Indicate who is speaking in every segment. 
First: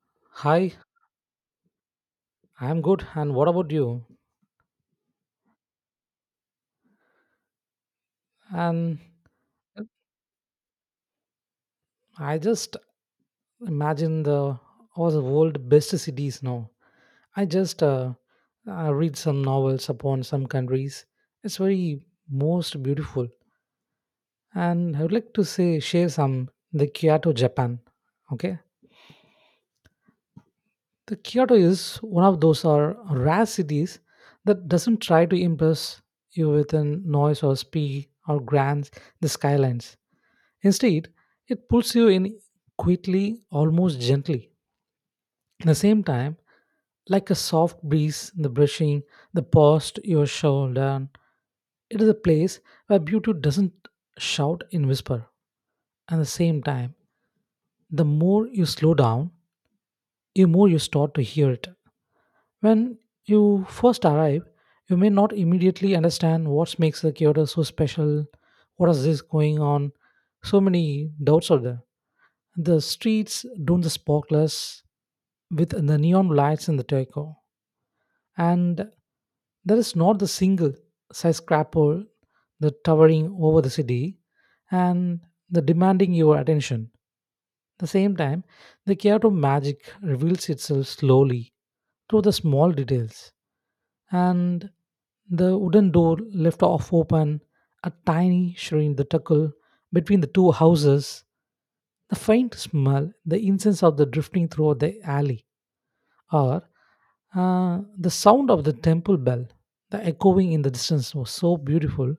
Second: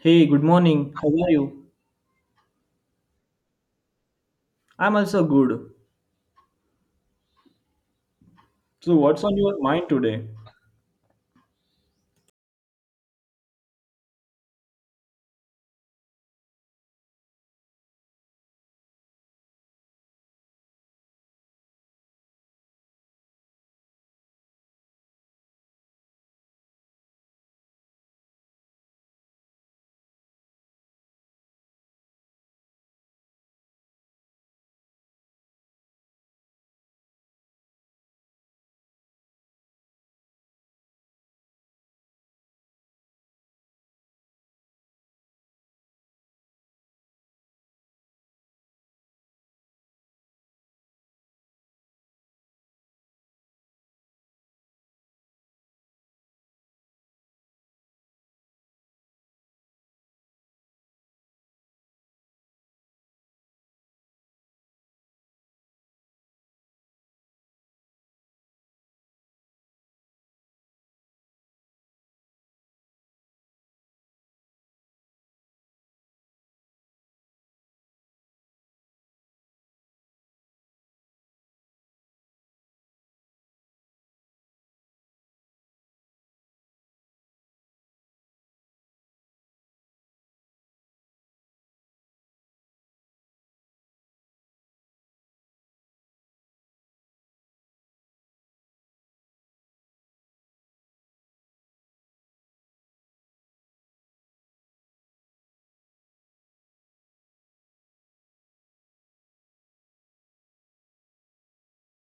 Speaker 1: Hey, good
Speaker 2: Hi,
Speaker 1: morning. How are you?
Speaker 2: I'm good. And what about you?
Speaker 1: I'm also good. So,
Speaker 2: And
Speaker 1: what's on your mind today?
Speaker 2: I just imagine the all the world best cities now. I just I read some novels upon some countries. It's very most beautiful. And I would like to say share some the Kyoto, Japan. Okay, the Kyoto is one of those are rare cities that doesn't try to impress you with a noise or speed or grand the skylines. Instead, it pulls you in quickly, almost gently. At the same time, like a soft breeze, the brushing, the past your shoulder. It is a place where beauty doesn't shout in whisper. At the same time, the more you slow down, the more you start to hear it. When you first arrive, you may not immediately understand what makes the Kyoto so special, what is this going on, so many doubts are there. The streets don't the sparklers with the neon lights in the deco, and there is not the single skyscraper the towering over the city and the demanding your attention the same time, the Kyoto magic reveals itself slowly through the small details, and the wooden door left off open, a tiny shrine, the tuckle between the two houses, the faint smell, the incense of the drifting throughout the alley, are the sound of the temple bell, the echoing in the distance, was so beautiful.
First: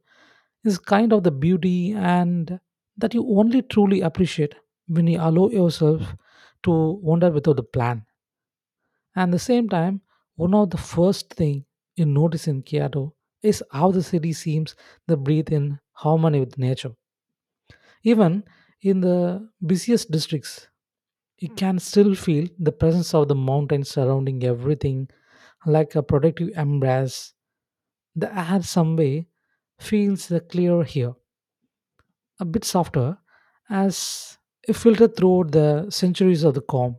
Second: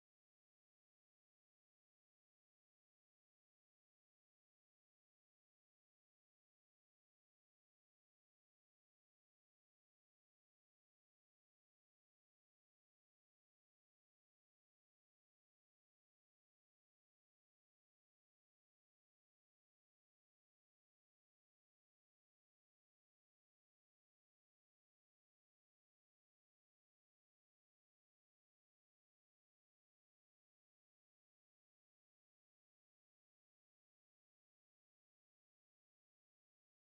Speaker 2: It's kind of the beauty and that you only truly appreciate when you allow yourself to wander without a plan. And at the same time, one of the first thing you notice in Kyoto is how the city seems to breathe in harmony with nature. Even in the busiest districts, you can still feel the presence of the mountains surrounding everything like a protective embrace. The air someway feels the clearer here, a bit softer, as if filtered throughout the centuries of the calm.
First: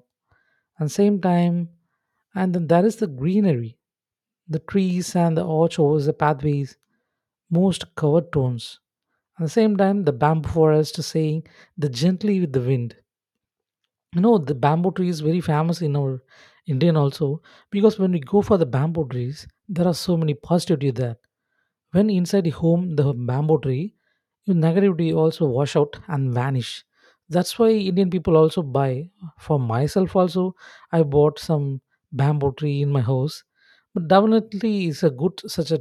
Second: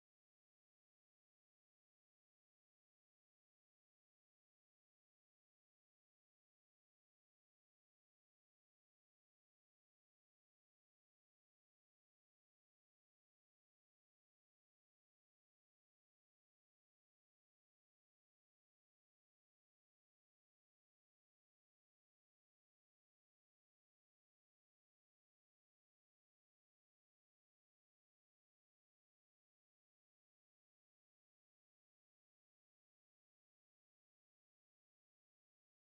Speaker 2: And same time, and then there is the greenery, the trees and the arch over the pathways, most covered tones. At the same time, the bamboo forest saying the gently with the wind. You know the bamboo tree is very famous in our Indian also, because when we go for the bamboo trees there are so many positivity there. When inside the home the bamboo tree, your negativity also wash out and vanish. That's why Indian people also buy. For myself also, I bought some bamboo tree in my house. But definitely it's a good such a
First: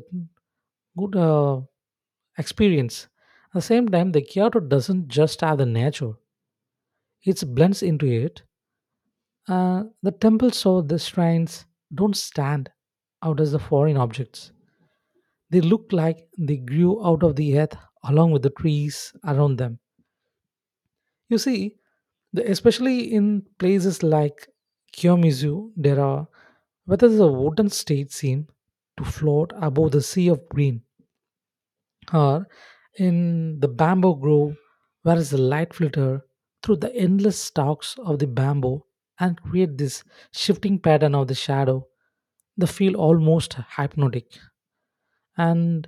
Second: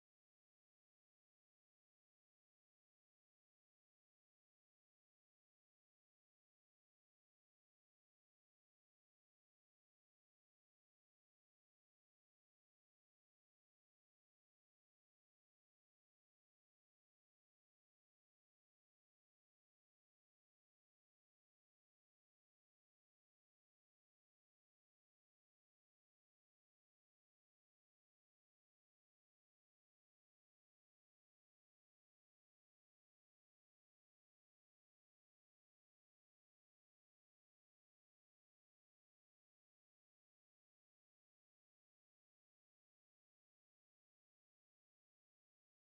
Speaker 2: good experience. At the same time the Kyoto doesn't just have the nature, it blends into it. The temple saw the shrines don't stand out as the foreign objects. They look like they grew out of the earth along with the trees around them. You see, especially in places like Kyomizu, there are where there's a wooden stage seem to float above the sea of green, or in the bamboo grove where is the light filter through the endless stalks of the bamboo and create this shifting pattern of the shadow the feel almost hypnotic. And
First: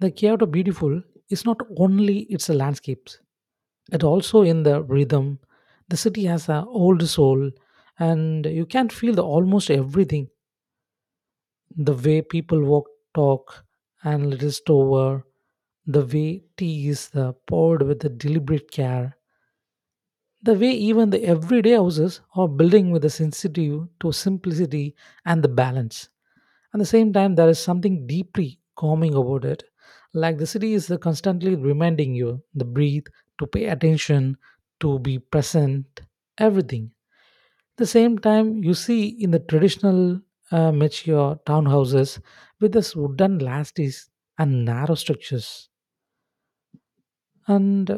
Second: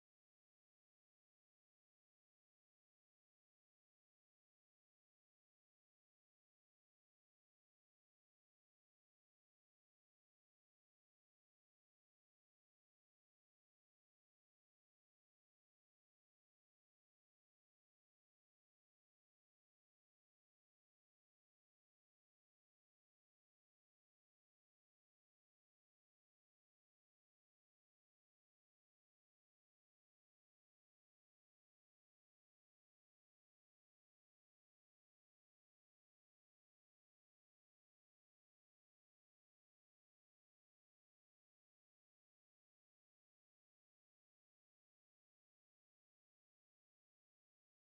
Speaker 2: the Kyoto beautiful is not only its landscapes, it also in the rhythm. The city has an old soul and you can feel the almost everything, the way people walk, talk, and list over, the way tea is poured with a deliberate care, the way even the everyday houses are building with a sensitive to simplicity and the balance. At the same time, there is something deeply calming about it. Like the city is constantly reminding you to breathe, to pay attention, to be present, everything the same time. You see in the traditional mature townhouses with this wooden lasties and narrow structures and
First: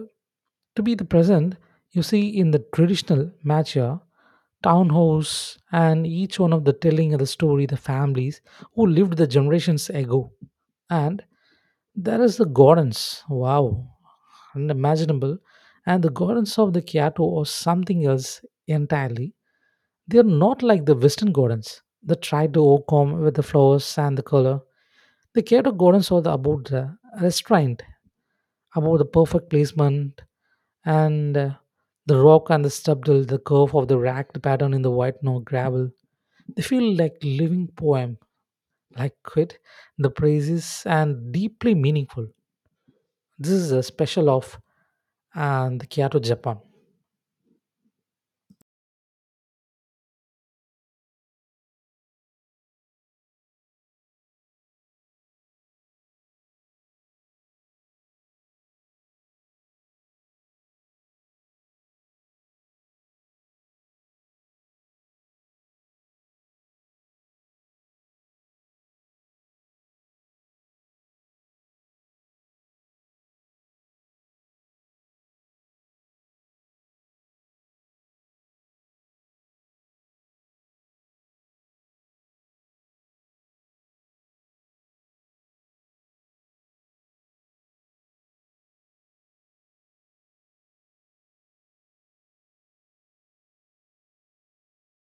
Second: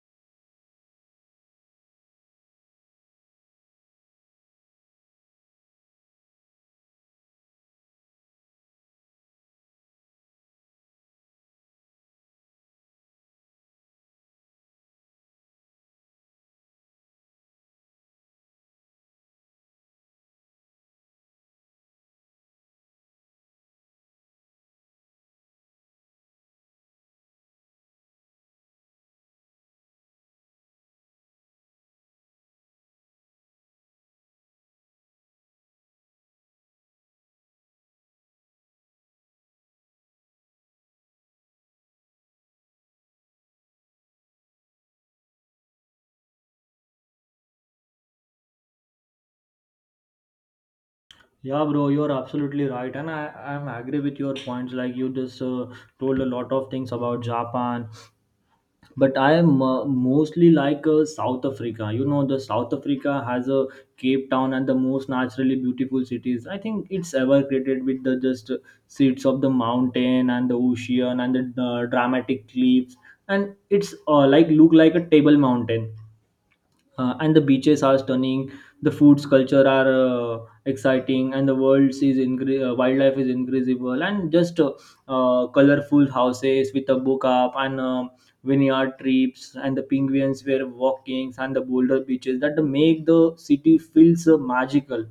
Speaker 2: to be the present. You see in the traditional mature townhouse and each one of the telling of the story the families who lived the generations ago. And there is the gardens, wow, unimaginable. And the gardens of the Kyoto or something else entirely. They are not like the Western gardens that try to overcome with the flowers and the color. The Kyoto gardens are the, about the restraint, about the perfect placement, and the rock and the stubble, the curve of the ragged pattern in the white snow gravel. They feel like living poem, like quit the praises and deeply meaningful. This is a special of and the Kyoto, Japan.
Speaker 1: Yeah, bro, you're absolutely right, and I'm agree with your points. Like you just told a lot of things about Japan, but I am mostly like South Africa. You know, the South Africa has a Cape Town and the most naturally beautiful cities. I think it's ever created with the just seats of the mountain and the ocean and the dramatic cliffs, and it's like look like a table mountain. And the beaches are stunning, the foods culture are exciting, and the wildlife is incredible, and just colorful houses with a book up, and vineyard trips, and the penguins were walkings, and the boulder beaches that make the city feels magical.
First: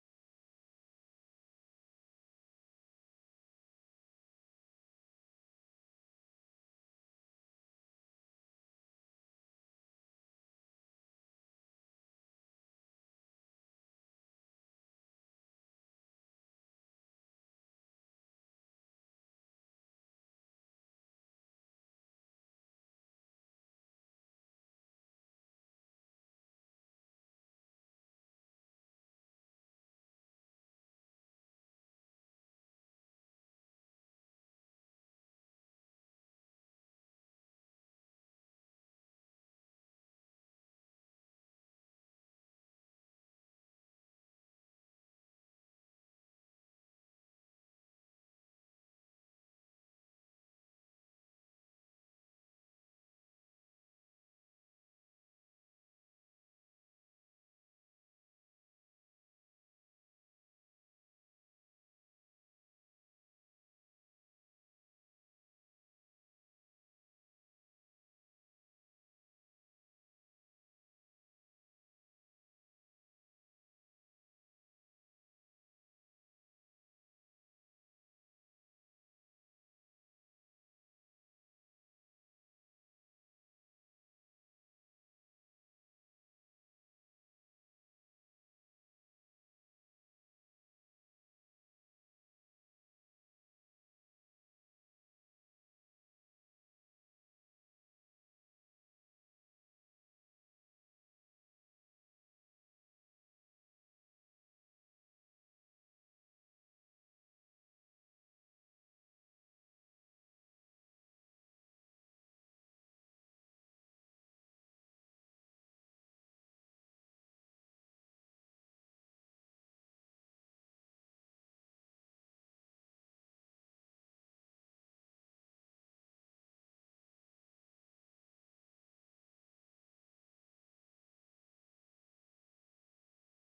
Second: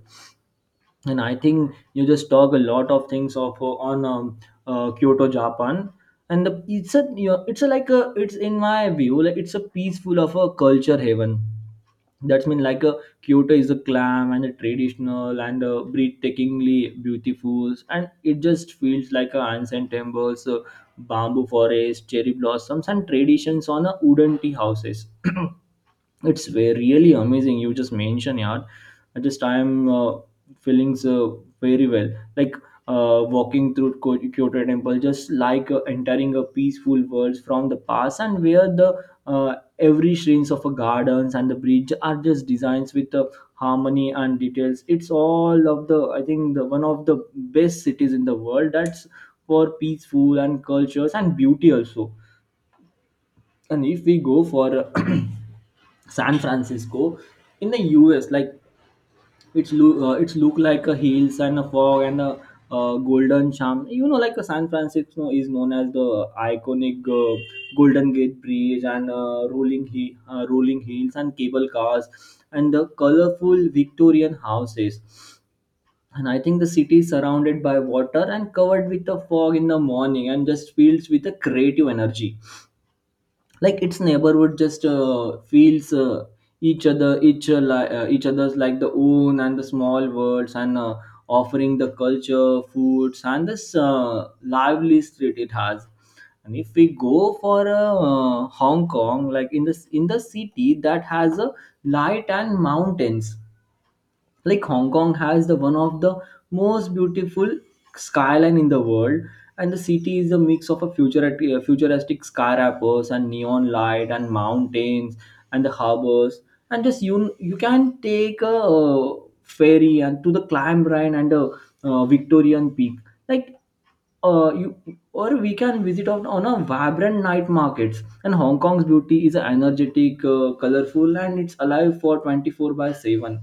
Speaker 1: And I think you just talk a lot of things of on Kyoto, Japan. And the, it's a you know, it's a, like a it's in my view like it's a peaceful of a culture haven. That's mean like a Kyoto is a calm and a traditional and breathtakingly beautiful, and it just feels like a ancient temples, bamboo forest, cherry blossoms, and traditions on a wooden tea houses. It's very really amazing you just mentioned, yeah. At this time feelings very well, like Kyoto temple just like entering a peaceful world from the past, and where the every shades of a gardens and the bridge are just designs with harmony and details. It's all of the, I think, the one of the best cities in the world, that's for peaceful and cultures and beauty also. And if we go for San Francisco in the US, like it's look like a hills and a fog and a golden charm. You know, like a San Francisco is known as the iconic Golden Gate Bridge, and rolling hills and cable cars and the colorful Victorian houses. And I think the city is surrounded by water and covered with the fog in the morning, and just feels with a creative energy. Like its neighborhood just feels each other's like the own and the small worlds, and offering the culture foods and this lively street it has. And if we go for Hong Kong, like in this in the city that has a light and mountains. Like Hong Kong has the one of the most beautiful skyline in the world, and the city is a mix of a futuristic skyscrapers and neon light and mountains and the harbors. And just you can take a uh, ferry and to the climb rhine and the Victorian peak, like you, or we can visit on a vibrant night markets. And Hong Kong's beauty is energetic, colorful, and it's alive for 24 by 7.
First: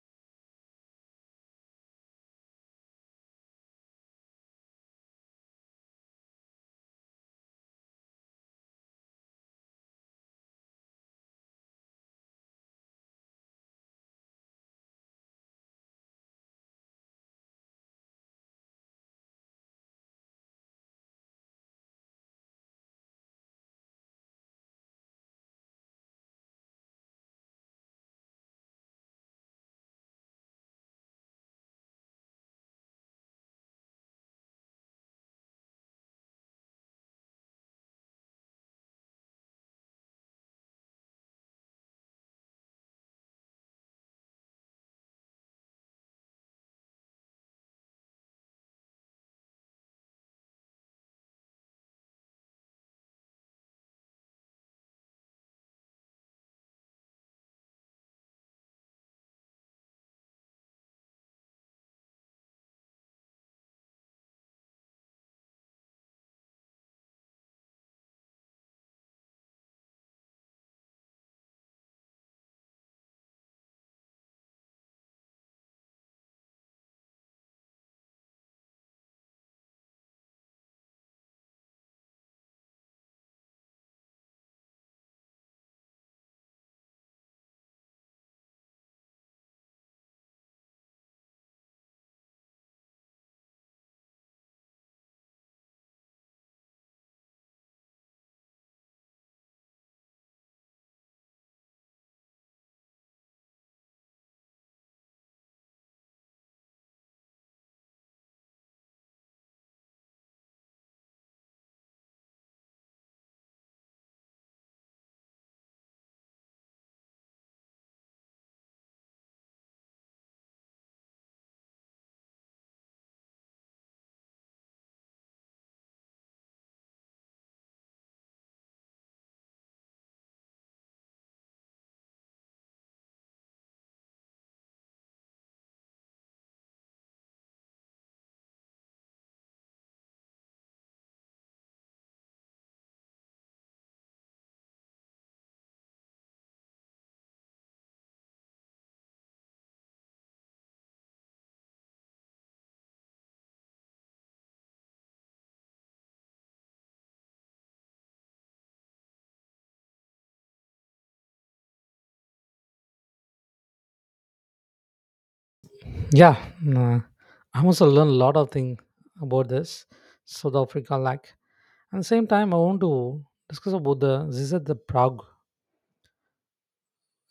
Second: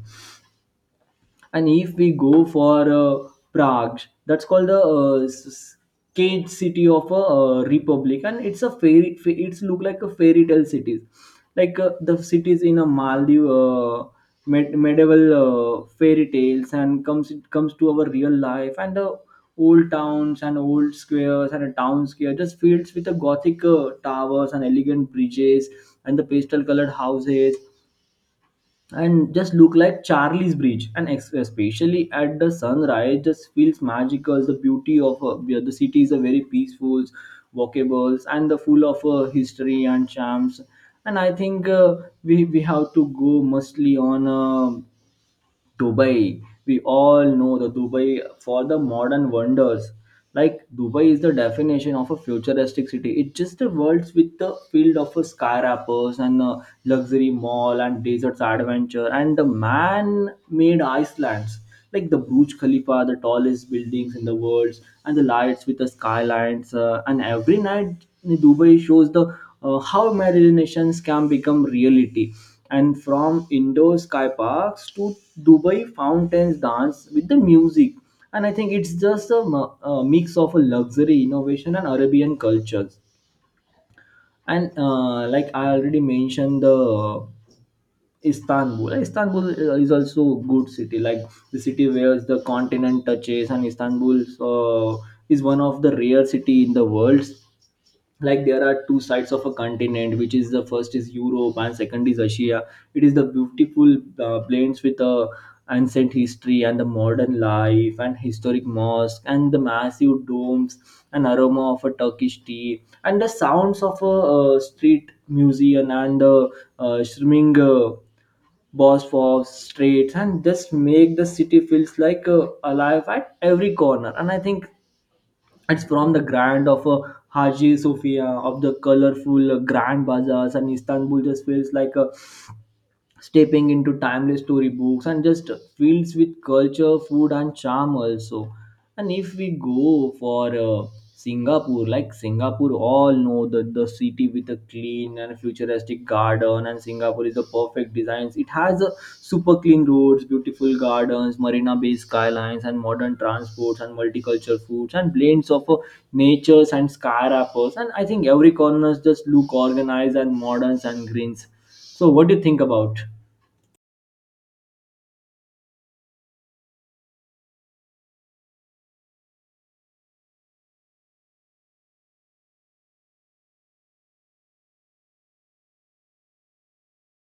Speaker 1: And if we go for Prague, that's called the cage city of a republic. And it's a it's look like a fairy tale cities, like the cities in a maldive, medieval fairy tales, and comes it comes to our real life. And the old towns and old squares, and a town square just fields with the gothic towers and elegant bridges and the pastel colored houses, and just look like Charlie's Bridge. And especially at the sunrise, just feels magical. The beauty of, yeah, the city is a very peaceful, walkable, and the full of history and charms. And I think we have to go mostly on. Dubai. We all know the Dubai for the modern wonders. Like Dubai is the definition of a futuristic city. It's just the world with the field of a skyscrapers and a luxury mall and deserts adventure and the man-made islands, like the Burj Khalifa, the tallest buildings in the world, and the lights with the skylines. And every night, Dubai shows the, how imaginations can become reality. And from indoor sky parks to Dubai fountains dance with the music. And I think it's just a, a mix of a luxury, innovation, and Arabian cultures. And like I already mentioned, the Istanbul. Istanbul is also a good city, like the city where the continent touches. And Istanbul is one of the rare city in the world. Like there are two sides of a continent, which is the first is Europe and second is Asia. It is the beautiful blends with the ancient history and the modern life and historic mosque and the massive domes and aroma of a Turkish tea and the sounds of a street museum and the streaming. Bosphorus streets, and just make the city feels like alive at every corner. And I think it's from the grand of Haji Sophia of the colorful grand bazaars, and Istanbul just feels like stepping into timeless storybooks, and just fields with culture, food, and charm also. And if we go for Singapore, like Singapore, all know that the city with a clean and futuristic garden, and Singapore is the perfect designs. It has a super clean roads, beautiful gardens, marina bay skylines, and modern transports and multicultural foods and blends of natures and skyscrapers. And I think every corner just look organized and moderns and greens. So, what do you think about?
Speaker 2: Yeah, nah, I must have learned a lot of things about this South Africa, like at the same time, I want to discuss about the this is the Prague.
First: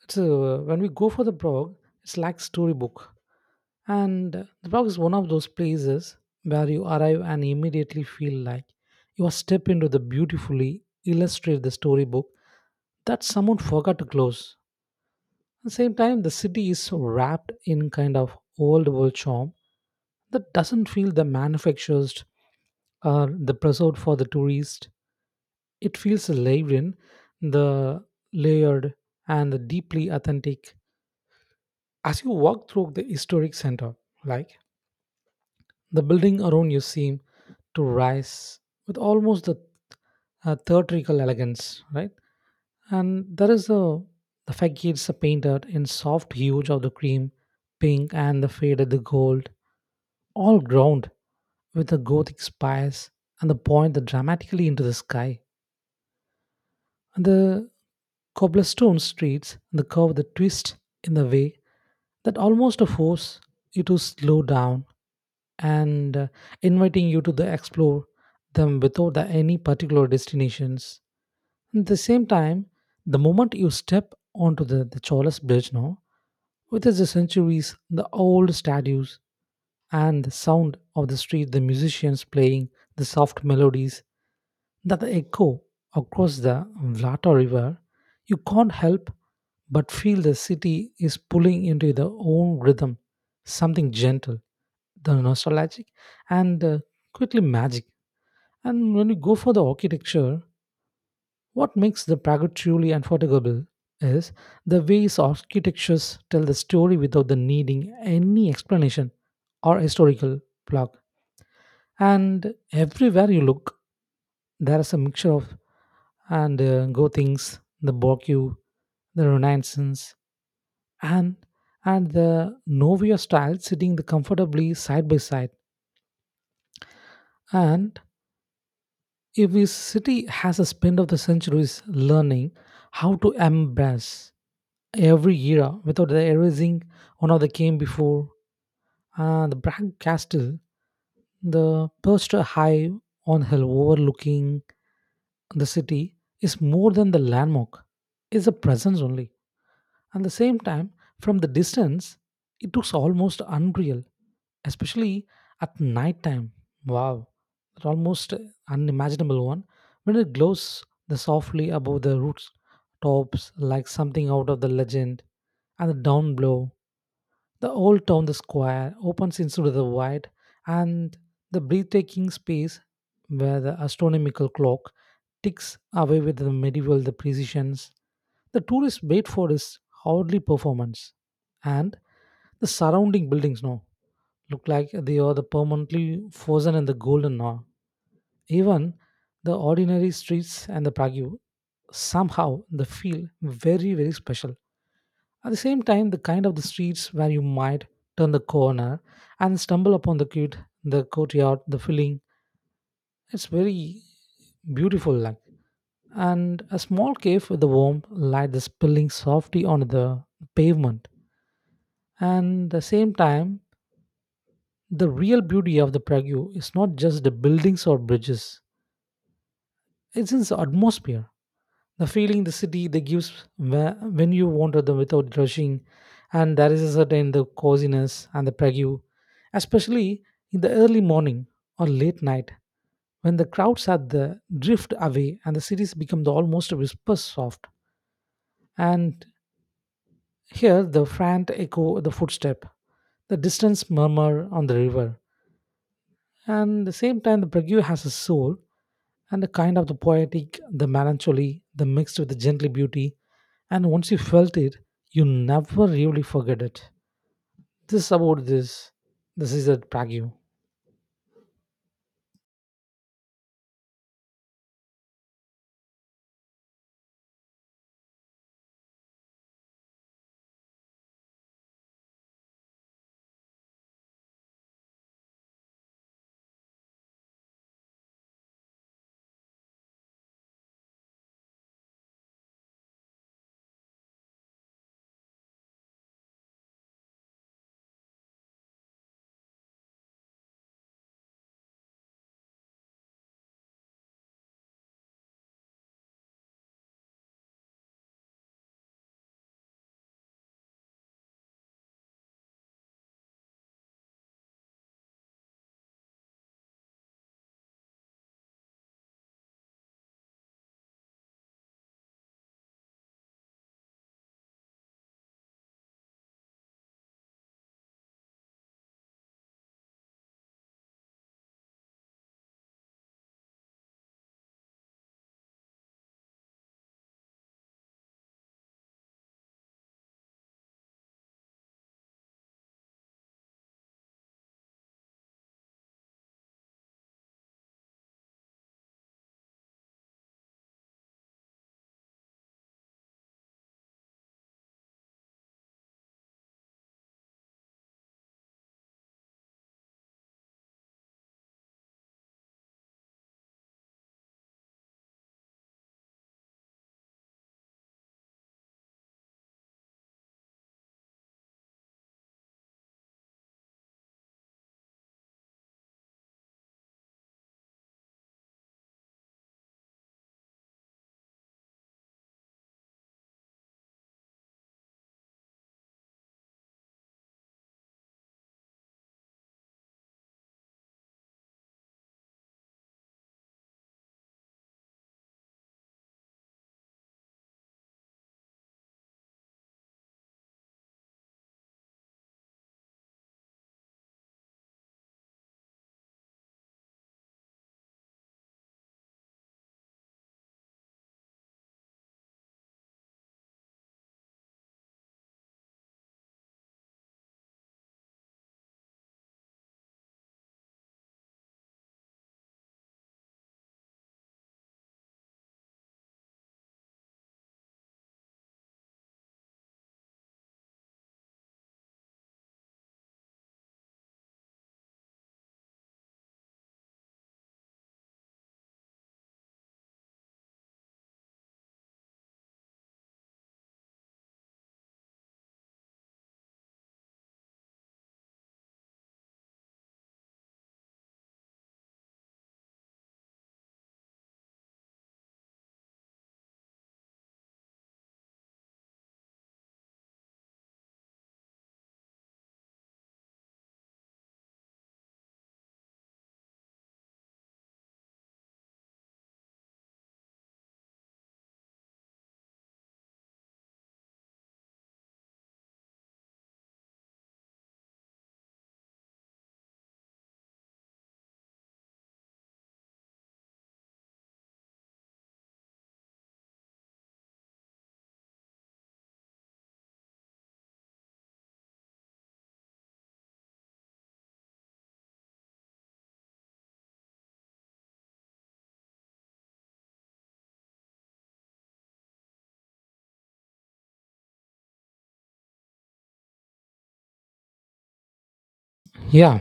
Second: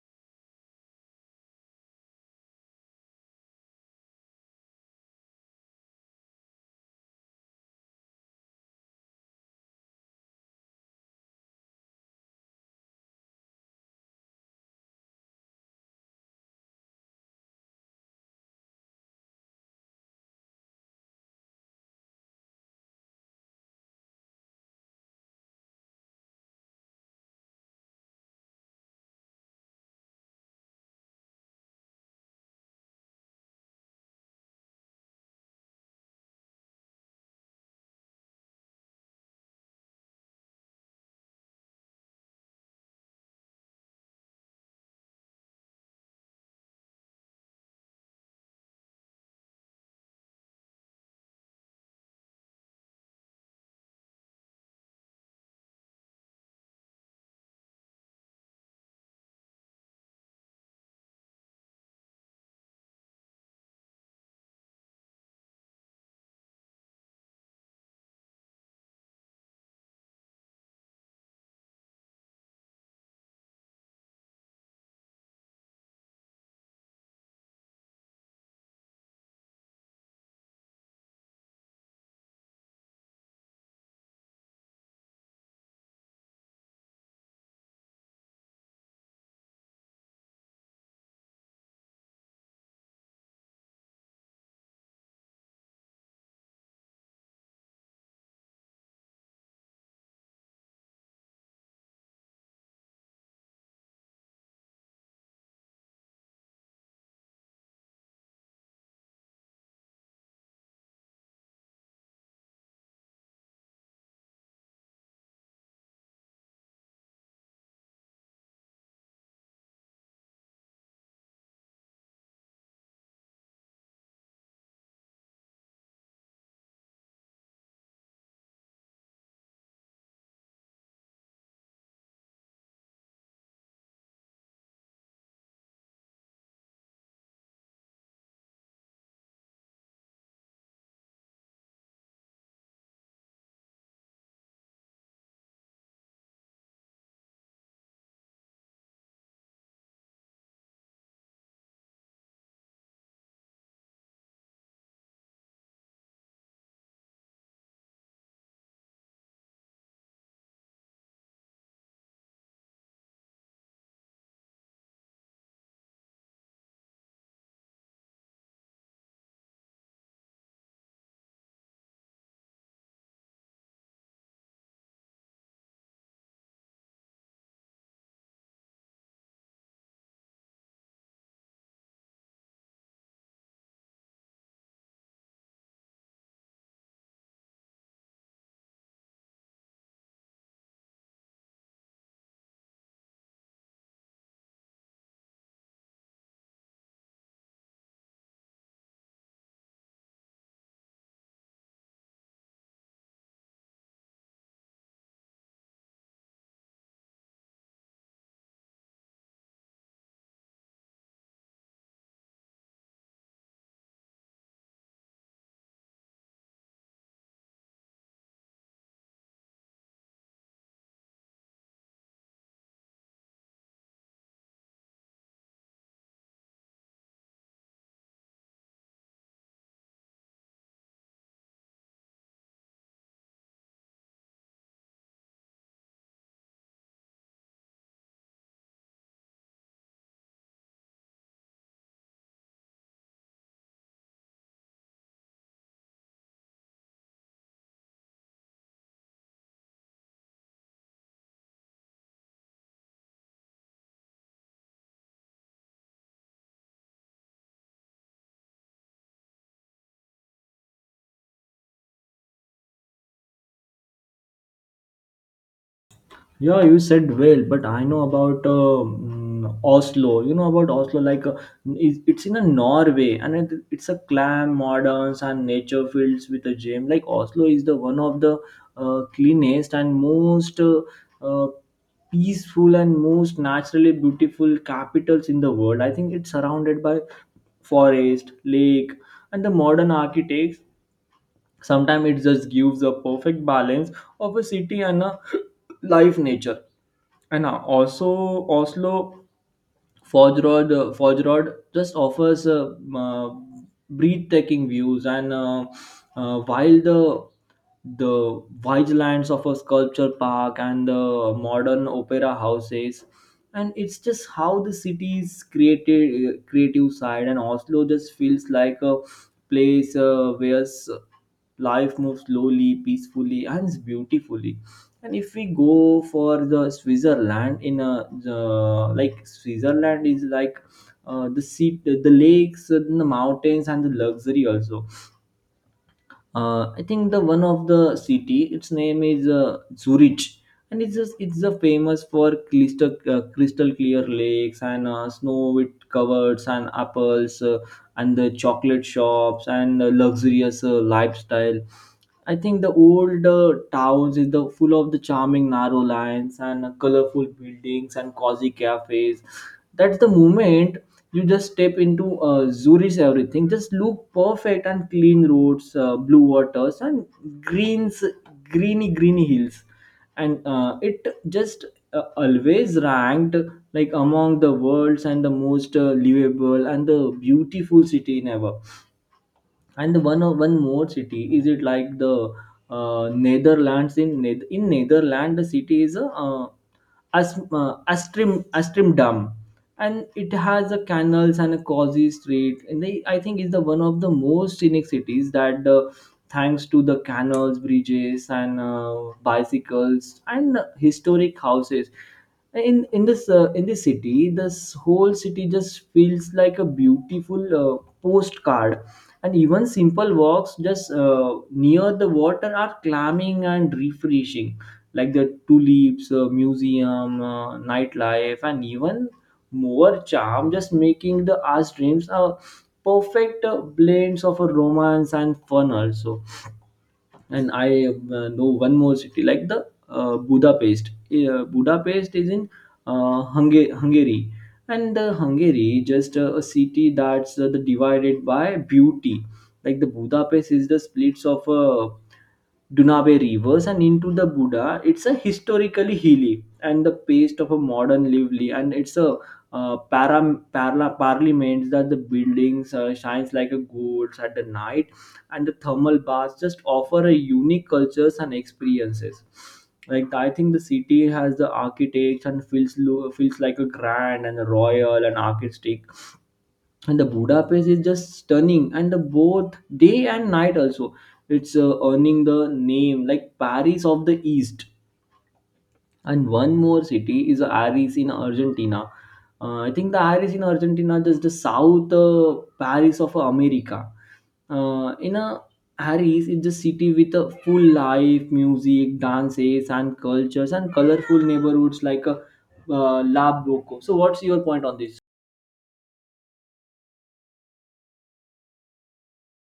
Speaker 2: It's when we go for the Prague, it's like storybook, and the Prague is one of those places where you arrive and immediately feel like you are step into the beautifully illustrated the storybook that someone forgot to close. At the same time, the city is so wrapped in kind of old world charm that doesn't feel the manufactured or the preserved for the tourist. It feels lived in, the layered and the deeply authentic. As you walk through the historic center, like the building around you seem to rise with almost the theatrical elegance, right? And there is a the facades are painted in soft hues of the cream, pink, and the faded the gold, all ground with the gothic spires and the point that dramatically into the sky. And the cobblestone streets, the curve, the twist in the way that almost force you to slow down and inviting you to the explore them without the- any particular destinations. At the same time, the moment you step onto the Cholas Bridge now, with its centuries, the old statues, and the sound of the street, the musicians playing the soft melodies that echo across the Vlata River, you can't help but feel the city is pulling into their own rhythm, something gentle, the nostalgic, and quickly magic. And when you go for the architecture, what makes the Praga truly unforgettable is the ways architectures tell the story without the needing any explanation or historical plug. And everywhere you look, there is a mixture of and Gothings, the Bocque, the Renaissance, and the Novia style sitting the comfortably side by side. And if a city has a spend of the centuries learning how to embrace every era without erasing one of the came before, the Bragg Castle, the perched high on hill overlooking the city, is more than the landmark. It's a presence only. At the same time, from the distance, it looks almost unreal, especially at night time. Wow, it's almost unimaginable one when it glows the softly above the roots tops like something out of the legend. And the down blow the old town, the square, opens into the wide and the breathtaking space where the astronomical clock ticks away with the medieval the precisions. The tourists wait for is hardly performance, and the surrounding buildings now look like they are the permanently frozen in the golden hour. Even the ordinary streets and the Prague somehow they feel very very special at the same time, the kind of the streets where you might turn the corner and stumble upon the cute, the courtyard, the filling, it's very beautiful like. And a small cave with the warm light is spilling softly on the pavement. And the same time, the real beauty of the Prague is not just the buildings or bridges, it's in the atmosphere, the feeling the city they gives whe- when you wander them without rushing. And there is a certain the coziness and the Prague, especially in the early morning or late night when the crowds are the drift away and the cities become the almost whisper soft, and here the faint echo the footstep, the distant murmur on the river. And the same time the Prague has a soul, and the kind of the poetic, the melancholy, the mixed with the gentle beauty. And once you felt it, you never really forget it. This is about this. This is a Prague.
Speaker 1: Yeah, you said well, but I know about Oslo. You know about Oslo, like it's in a Norway. And it's a clam, moderns, and nature fields with a gem. Like Oslo is the one of the cleanest and most uh, peaceful and most naturally beautiful capitals in the world. I think it's surrounded by forest, lake, and the modern architects. Sometimes it just gives a perfect balance of a city and a live nature. And also, Oslo Forge Road, Forge just offers breathtaking views, and while the vigilantes of a sculpture park and the modern opera houses, and it's just how the city's creative side, and Oslo just feels like a place where life moves slowly, peacefully, and beautifully. And if we go for the Switzerland like Switzerland is like the sea, the lakes, and the mountains, and the luxury also. I think the one of the city, its name is Zurich, and it's a famous for crystal clear lakes and snow with covers and apples, and the chocolate shops and luxurious lifestyle. I think the old towns is the full of the charming narrow lines and colorful buildings and cozy cafes. That's the moment you just step into Zurich's everything. Just look perfect and clean roads, blue waters and greens, greeny hills, and it just always ranked like among the world's and the most livable and the beautiful city in ever. And one more city is it like the Netherlands. In Netherlands, the city is As, Astrim Astrimdam, and it has a canals and a cozy street. And they, I think, is the one of the most scenic cities that the, thanks to the canals, bridges, and bicycles and historic houses. In this city, this whole city just feels like a beautiful postcard. And even simple walks just near the water are calming and refreshing, like the tulips, museum, nightlife, and even more charm, just making the Ash dreams a perfect blend of a romance and fun also. And I, know one more city, like the Budapest. Uh, budapest is in Hungary. And Hungary just, a city that's, the divided by beauty. Like the Budapest is the splits of Dunave rivers and into the Buddha. It's a historically hilly and the pace of a modern lively, and it's a parliament that the buildings shines like a gold at the night, and the thermal baths just offer a unique cultures and experiences. Like I think the city has the architects, and feels like a grand and a royal and artistic, and the Budapest is just stunning and the both day and night also. It's earning the name like Paris of the East. And one more city is Aris in Argentina. I think the Aris in Argentina is the south Paris of America, in a Harris is a city with a full life, music, dances, and cultures, and colorful neighborhoods, like a La Boco. So, what's your point on this?
Speaker 2: Yeah,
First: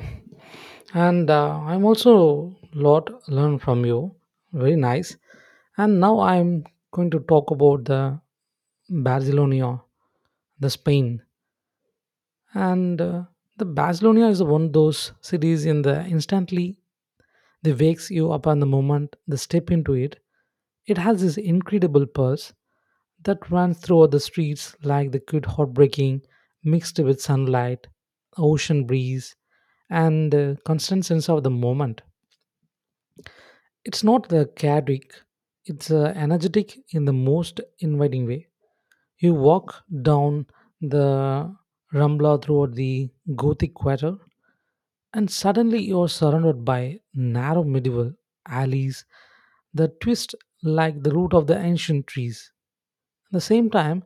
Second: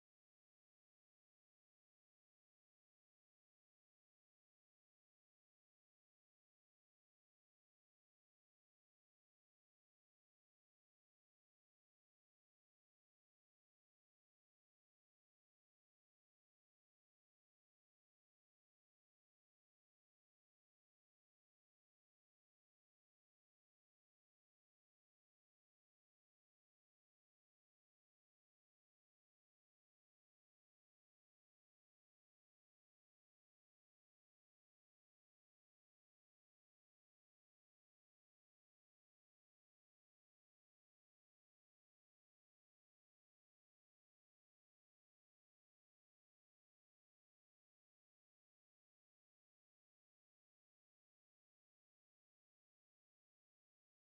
Speaker 2: and I'm also lot learned from you. Very nice. And now I'm going to talk about the Barcelona, the Spain, and the Barcelona is one of those cities in the instantly they wakes you up on the moment they step into it. It has this incredible pulse that runs through the streets like the good hot breaking mixed with sunlight, ocean breeze, and the constant sense of the moment. It's not the chaotic, it's energetic in the most inviting way. You walk down the Rambla throughout the Gothic quarter, and suddenly you're surrounded by narrow medieval alleys that twist like the root of the ancient trees. At the same time,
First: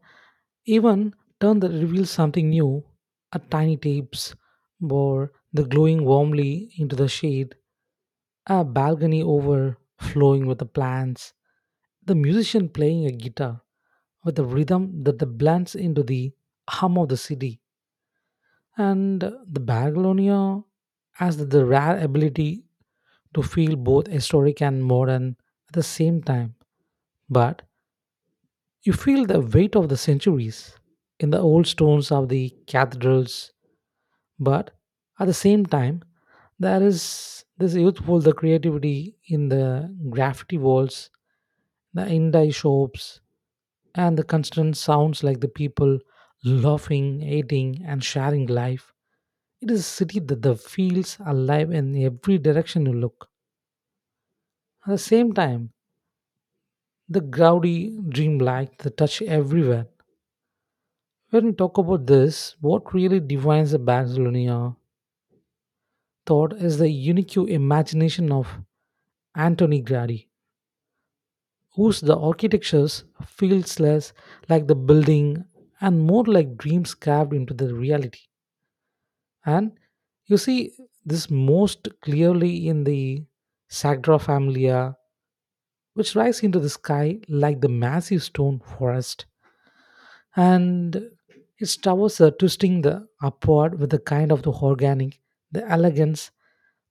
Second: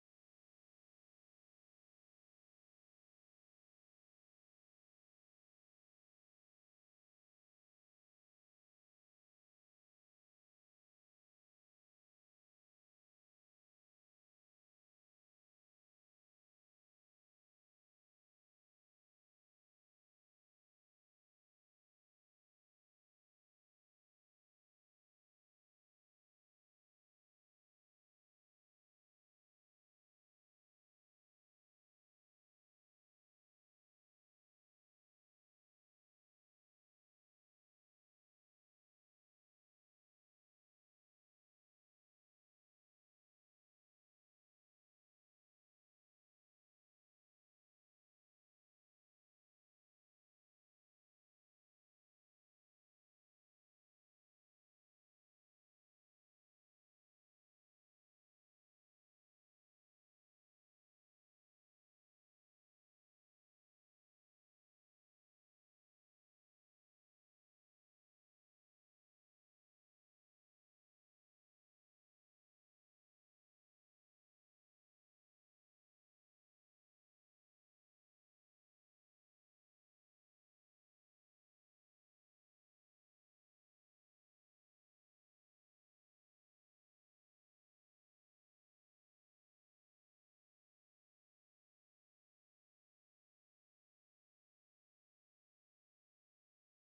Speaker 2: even turn that reveals something new, a tiny tapes bore the glowing warmly into the shade, a balcony overflowing with the plants, the musician playing a guitar with a rhythm that blends into the hum of the city, and the Babylonia has the rare ability to feel both historic and modern at the same time. But you feel the weight of the centuries in the old stones of the cathedrals. But at the same time, there is this youthful the creativity in the graffiti walls, the indie shops, and the constant sounds like the people laughing, eating, and sharing life. It is a city that the feels alive in every direction you look. At the same time, the gaudy dreamlike, the touch everywhere. When we talk about this, what really defines the Barcelona thought is the unique imagination of Antoni Gaudí, whose the architectures feels less like the building and more like dreams carved into the reality. And you see this most clearly in the Sagrada Familia, which rise into the sky like the massive stone forest, and its towers are twisting the upward with a kind of the organic, the elegance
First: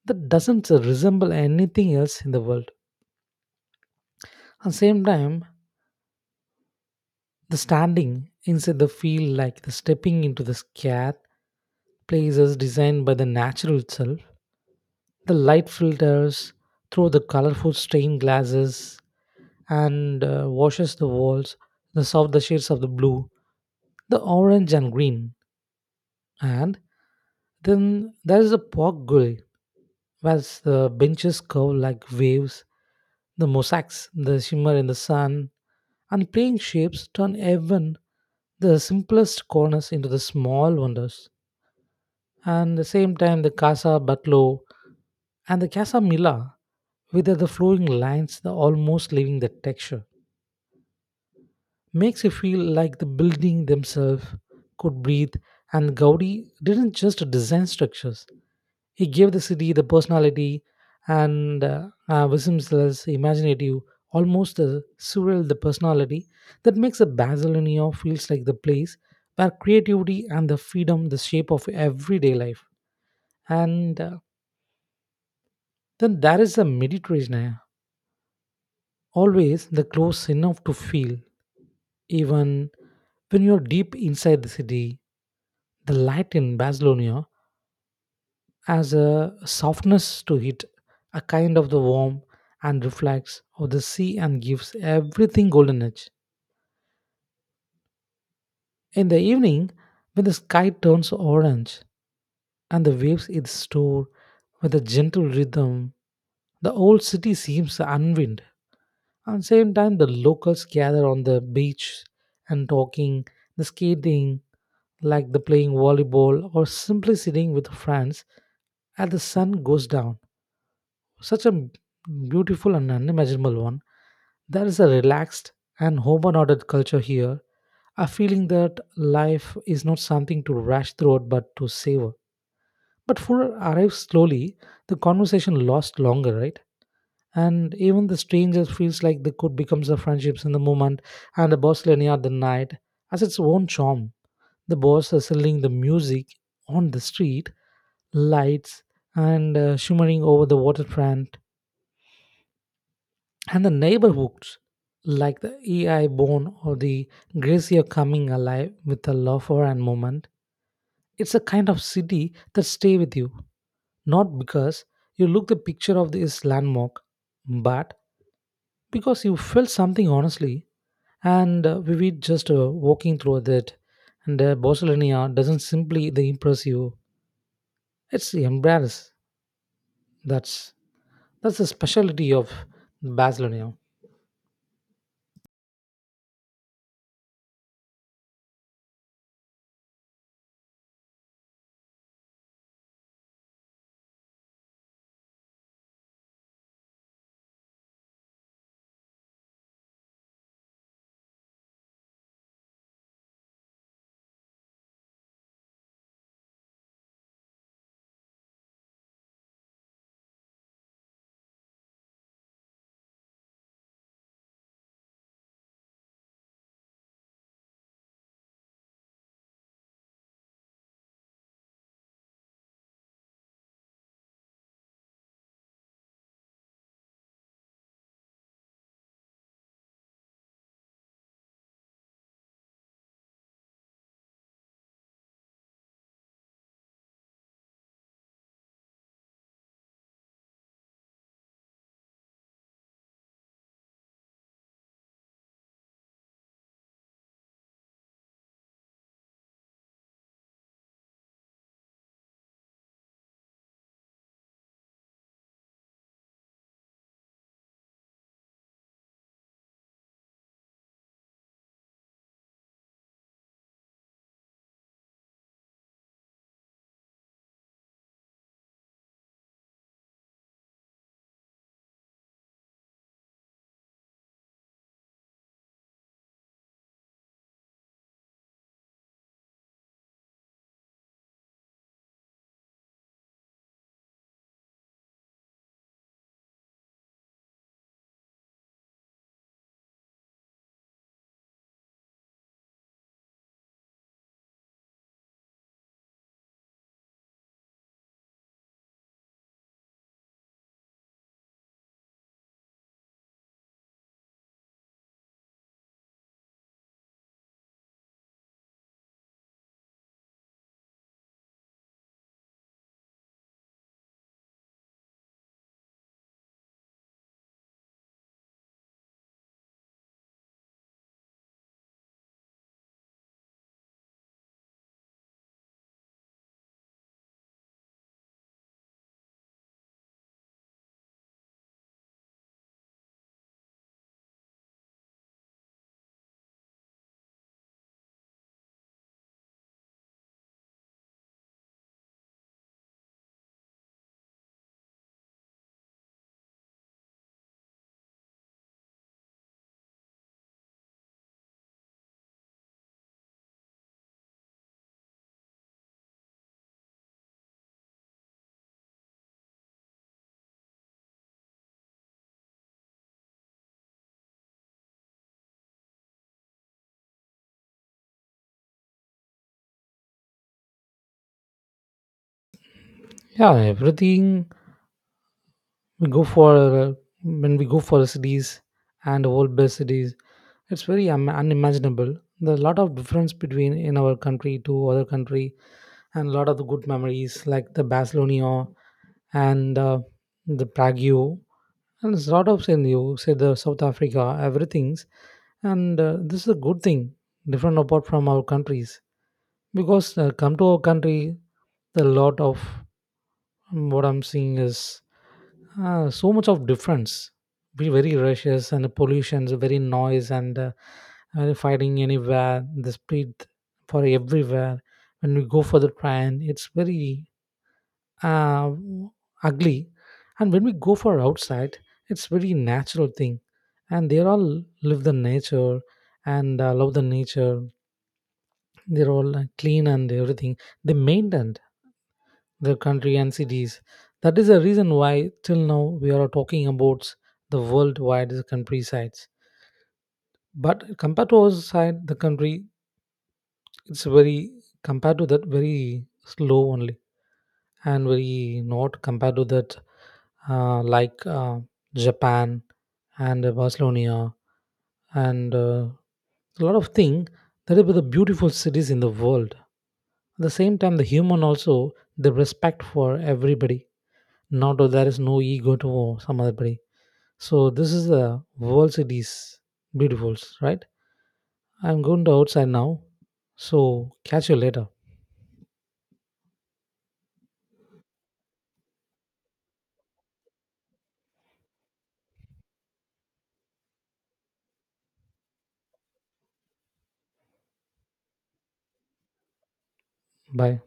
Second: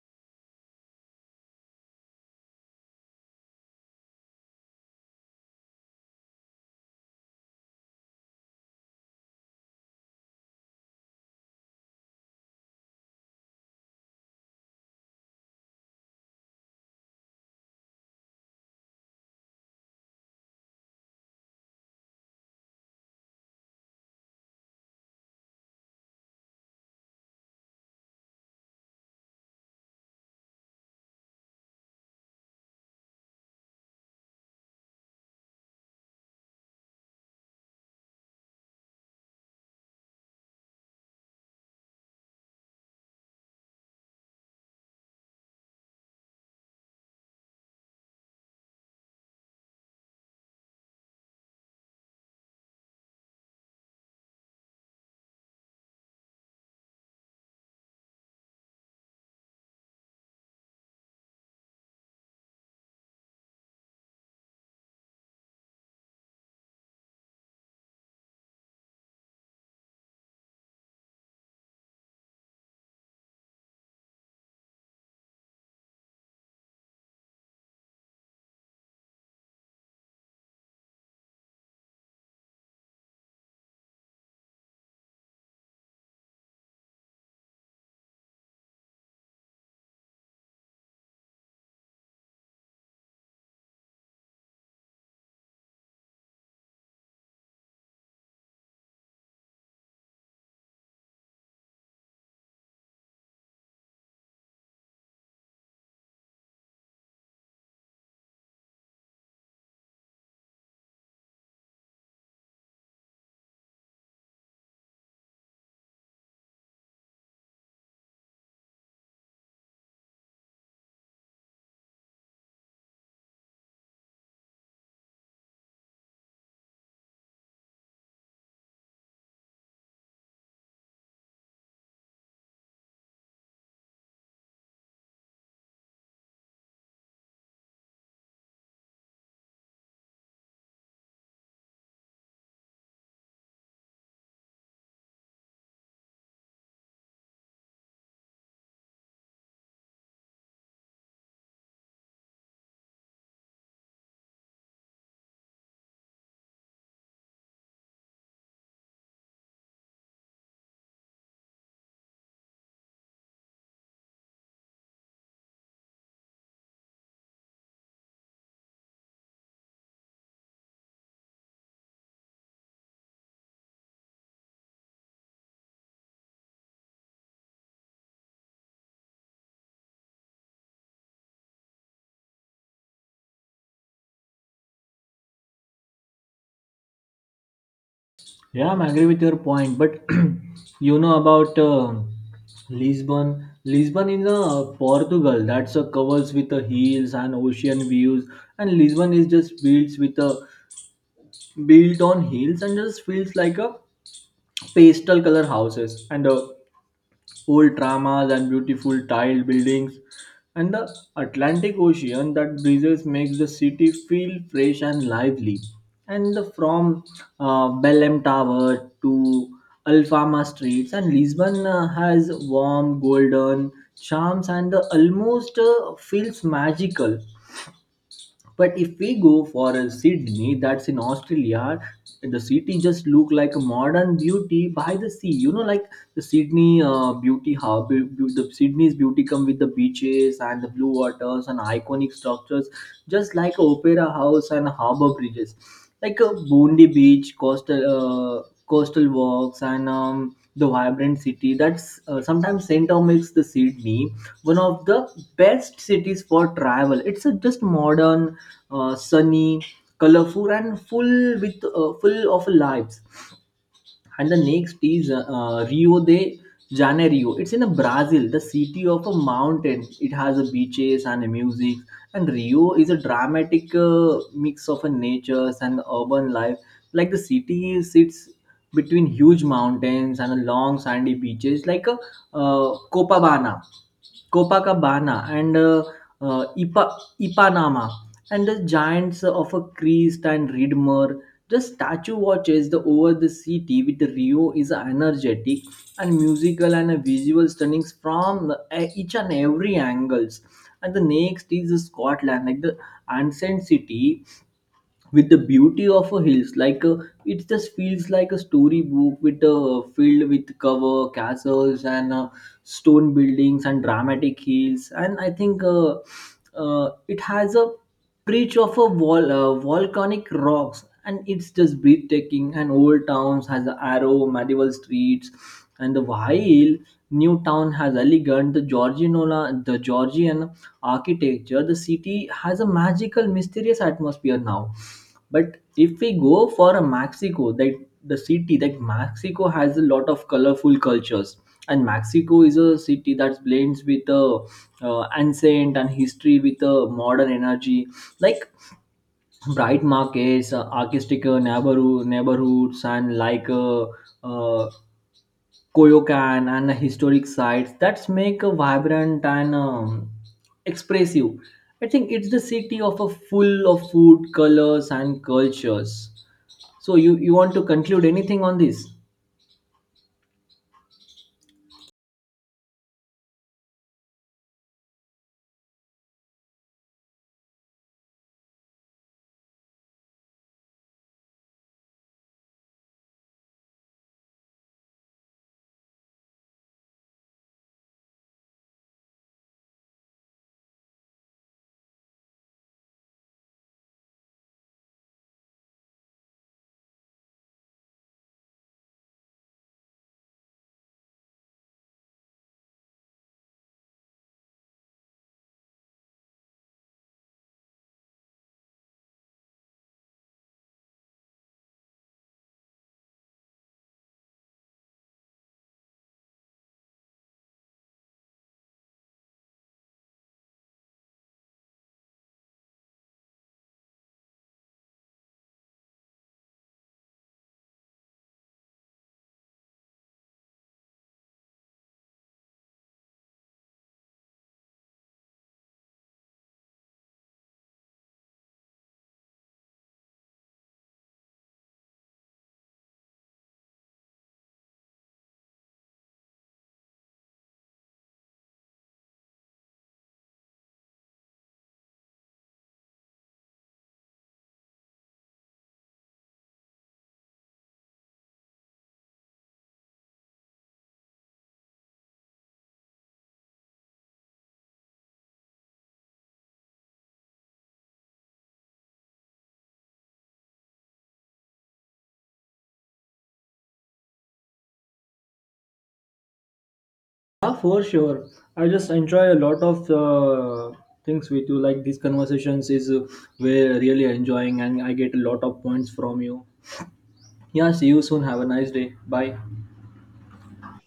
Speaker 2: that doesn't resemble anything else in the world. At the same time, the standing inside the field like the stepping into the scath places designed by the natural itself. The light filters through the colorful stained glasses and washes the walls, the soft the shades of the blue, the orange and green. And then there is a pork grill, where the benches curve like waves, the mosaics, the shimmer in the sun, and plain shapes turn even the simplest corners into the small wonders. And the same time, the Casa Batlo and the Casa Mila, with the flowing lines, the almost leaving the texture, makes you feel like the building themselves could breathe. And Gaudi didn't just design structures; he gave the city the personality and Wisdomsless, imaginative, almost surreal the personality that makes a Basilionia feels like the place where creativity and the freedom the shape of everyday life. And then there is the Mediterranean, always the close enough to feel, even when you're deep inside the city. The light in Barcelona has a softness to it, a kind of the warm and reflects of the sea and gives everything golden edge. In the evening, when the sky turns orange and the waves its store with a gentle rhythm, the old city seems unwind. At the same time, the locals gather on the beach and talking, the skating, like the playing volleyball or simply sitting with friends as the sun goes down. Such a beautiful and unimaginable one. There is a relaxed and home and ordered culture here, a feeling that life is not something to rush through it, but to savor. But food arrives slowly, the conversation lasts longer, right? And even the stranger feels like they could become the friendships in the moment, and the Barcelona at the night has its own charm. The bars are selling the music on the street, lights, and shimmering over the waterfront and the neighborhoods like the EI Bone or the Gracie are coming alive with a lover and movement. It's a kind of city that stay with you, not because you look the picture of this landmark, but because you felt something honestly. And we were just walking through that, and Barcelona doesn't simply the impress you; it's embarrass. That's that's the specialty of Barcelona.
Speaker 1: Yeah, I'm agree with your point, but you know about Lisbon. Lisbon in Portugal. That's a covers with the hills and ocean views, and Lisbon is just built with a built on hills, and just feels like a pastel color houses, and old dramas and beautiful tiled buildings, and the Atlantic Ocean that breezes makes the city feel fresh and lively. And from Belém Tower to Alfama streets, and Lisbon has warm, golden charms, and almost feels magical. But if we go for a Sydney, that's in Australia, the city just look like a modern beauty by the sea. You know, like the Sydney beauty hub, be- the Sydney's beauty come with the beaches and the blue waters and iconic structures, just like opera house and harbor bridges, like a Bondi Beach, coastal walks, and the vibrant city. That's sometimes Saint Tom makes the Sydney one of the best cities for travel. It's a just modern, sunny, colorful, and full of lives. And the next is Rio de Janeiro. It's in Brazil, the city of a mountain. It has a beaches and music. And Rio is a dramatic mix of a natures and urban life. Like the city sits between huge mountains and long sandy beaches, like a uh, Copacabana Copacabana and uh, Ipa- Ipanama, and the giants of a Crest and Reedmer. The statue watches the over the city. With Rio is energetic and musical and a visual stunnings from each and every angles. And the next is Scotland, like the ancient city with the beauty of a hills, like it just feels like a storybook with a filled with cover castles and stone buildings and dramatic hills. And I think it has a preach of a volcanic rocks, and it's just breathtaking. And old towns has the arrow medieval streets, and the Wahil new town has elegant the Georgian architecture. The city has a magical mysterious atmosphere now. But if we go for a Mexico, that the city that Mexico has a lot of colorful cultures, and Mexico is a city that blends with ancient and history with modern energy, like bright markets, artistic neighborhoods, and like uh, Koyokan and historic sites that make a vibrant and expressive. I think it's the city of a full of food, colors, and cultures. So you want to conclude anything on this?
Speaker 2: Yeah, everything we go for when we go for the cities and world best cities, it's very unimaginable. There's a lot of difference between in our country to other country, and a lot of the good memories like the barcelona and the prague, and there's a lot of in you say the south africa everything's. And this is a good thing different apart from our countries, because come to our country the lot of what I'm seeing is so much of difference. Be very rushes and the pollutions, very noise and fighting anywhere. The speed for everywhere. When we go for the train, it's very uh, ugly, and when we go for outside, it's very natural thing. And they all live the nature and love the nature. They're all clean and everything. They maintain their country and cities. That is the reason why till now we are talking about the worldwide country sites. But compared to our side, the country, it's very compared to that very slow only, and very not compared to that like Japan and Barcelona and a lot of thing that are the beautiful cities in the world. At the same time, the human also the respect for everybody, not there is no ego to some other body. So this is the world cities, beautifuls, right? I'm going to outside now. So catch you later.
Speaker 1: Yeah, for sure. I just enjoy a lot of things with you. Like these conversations is we're really enjoying, and I get a lot of points from you. Yeah, see you soon. Have a nice day. Bye.
Speaker 2: Bye.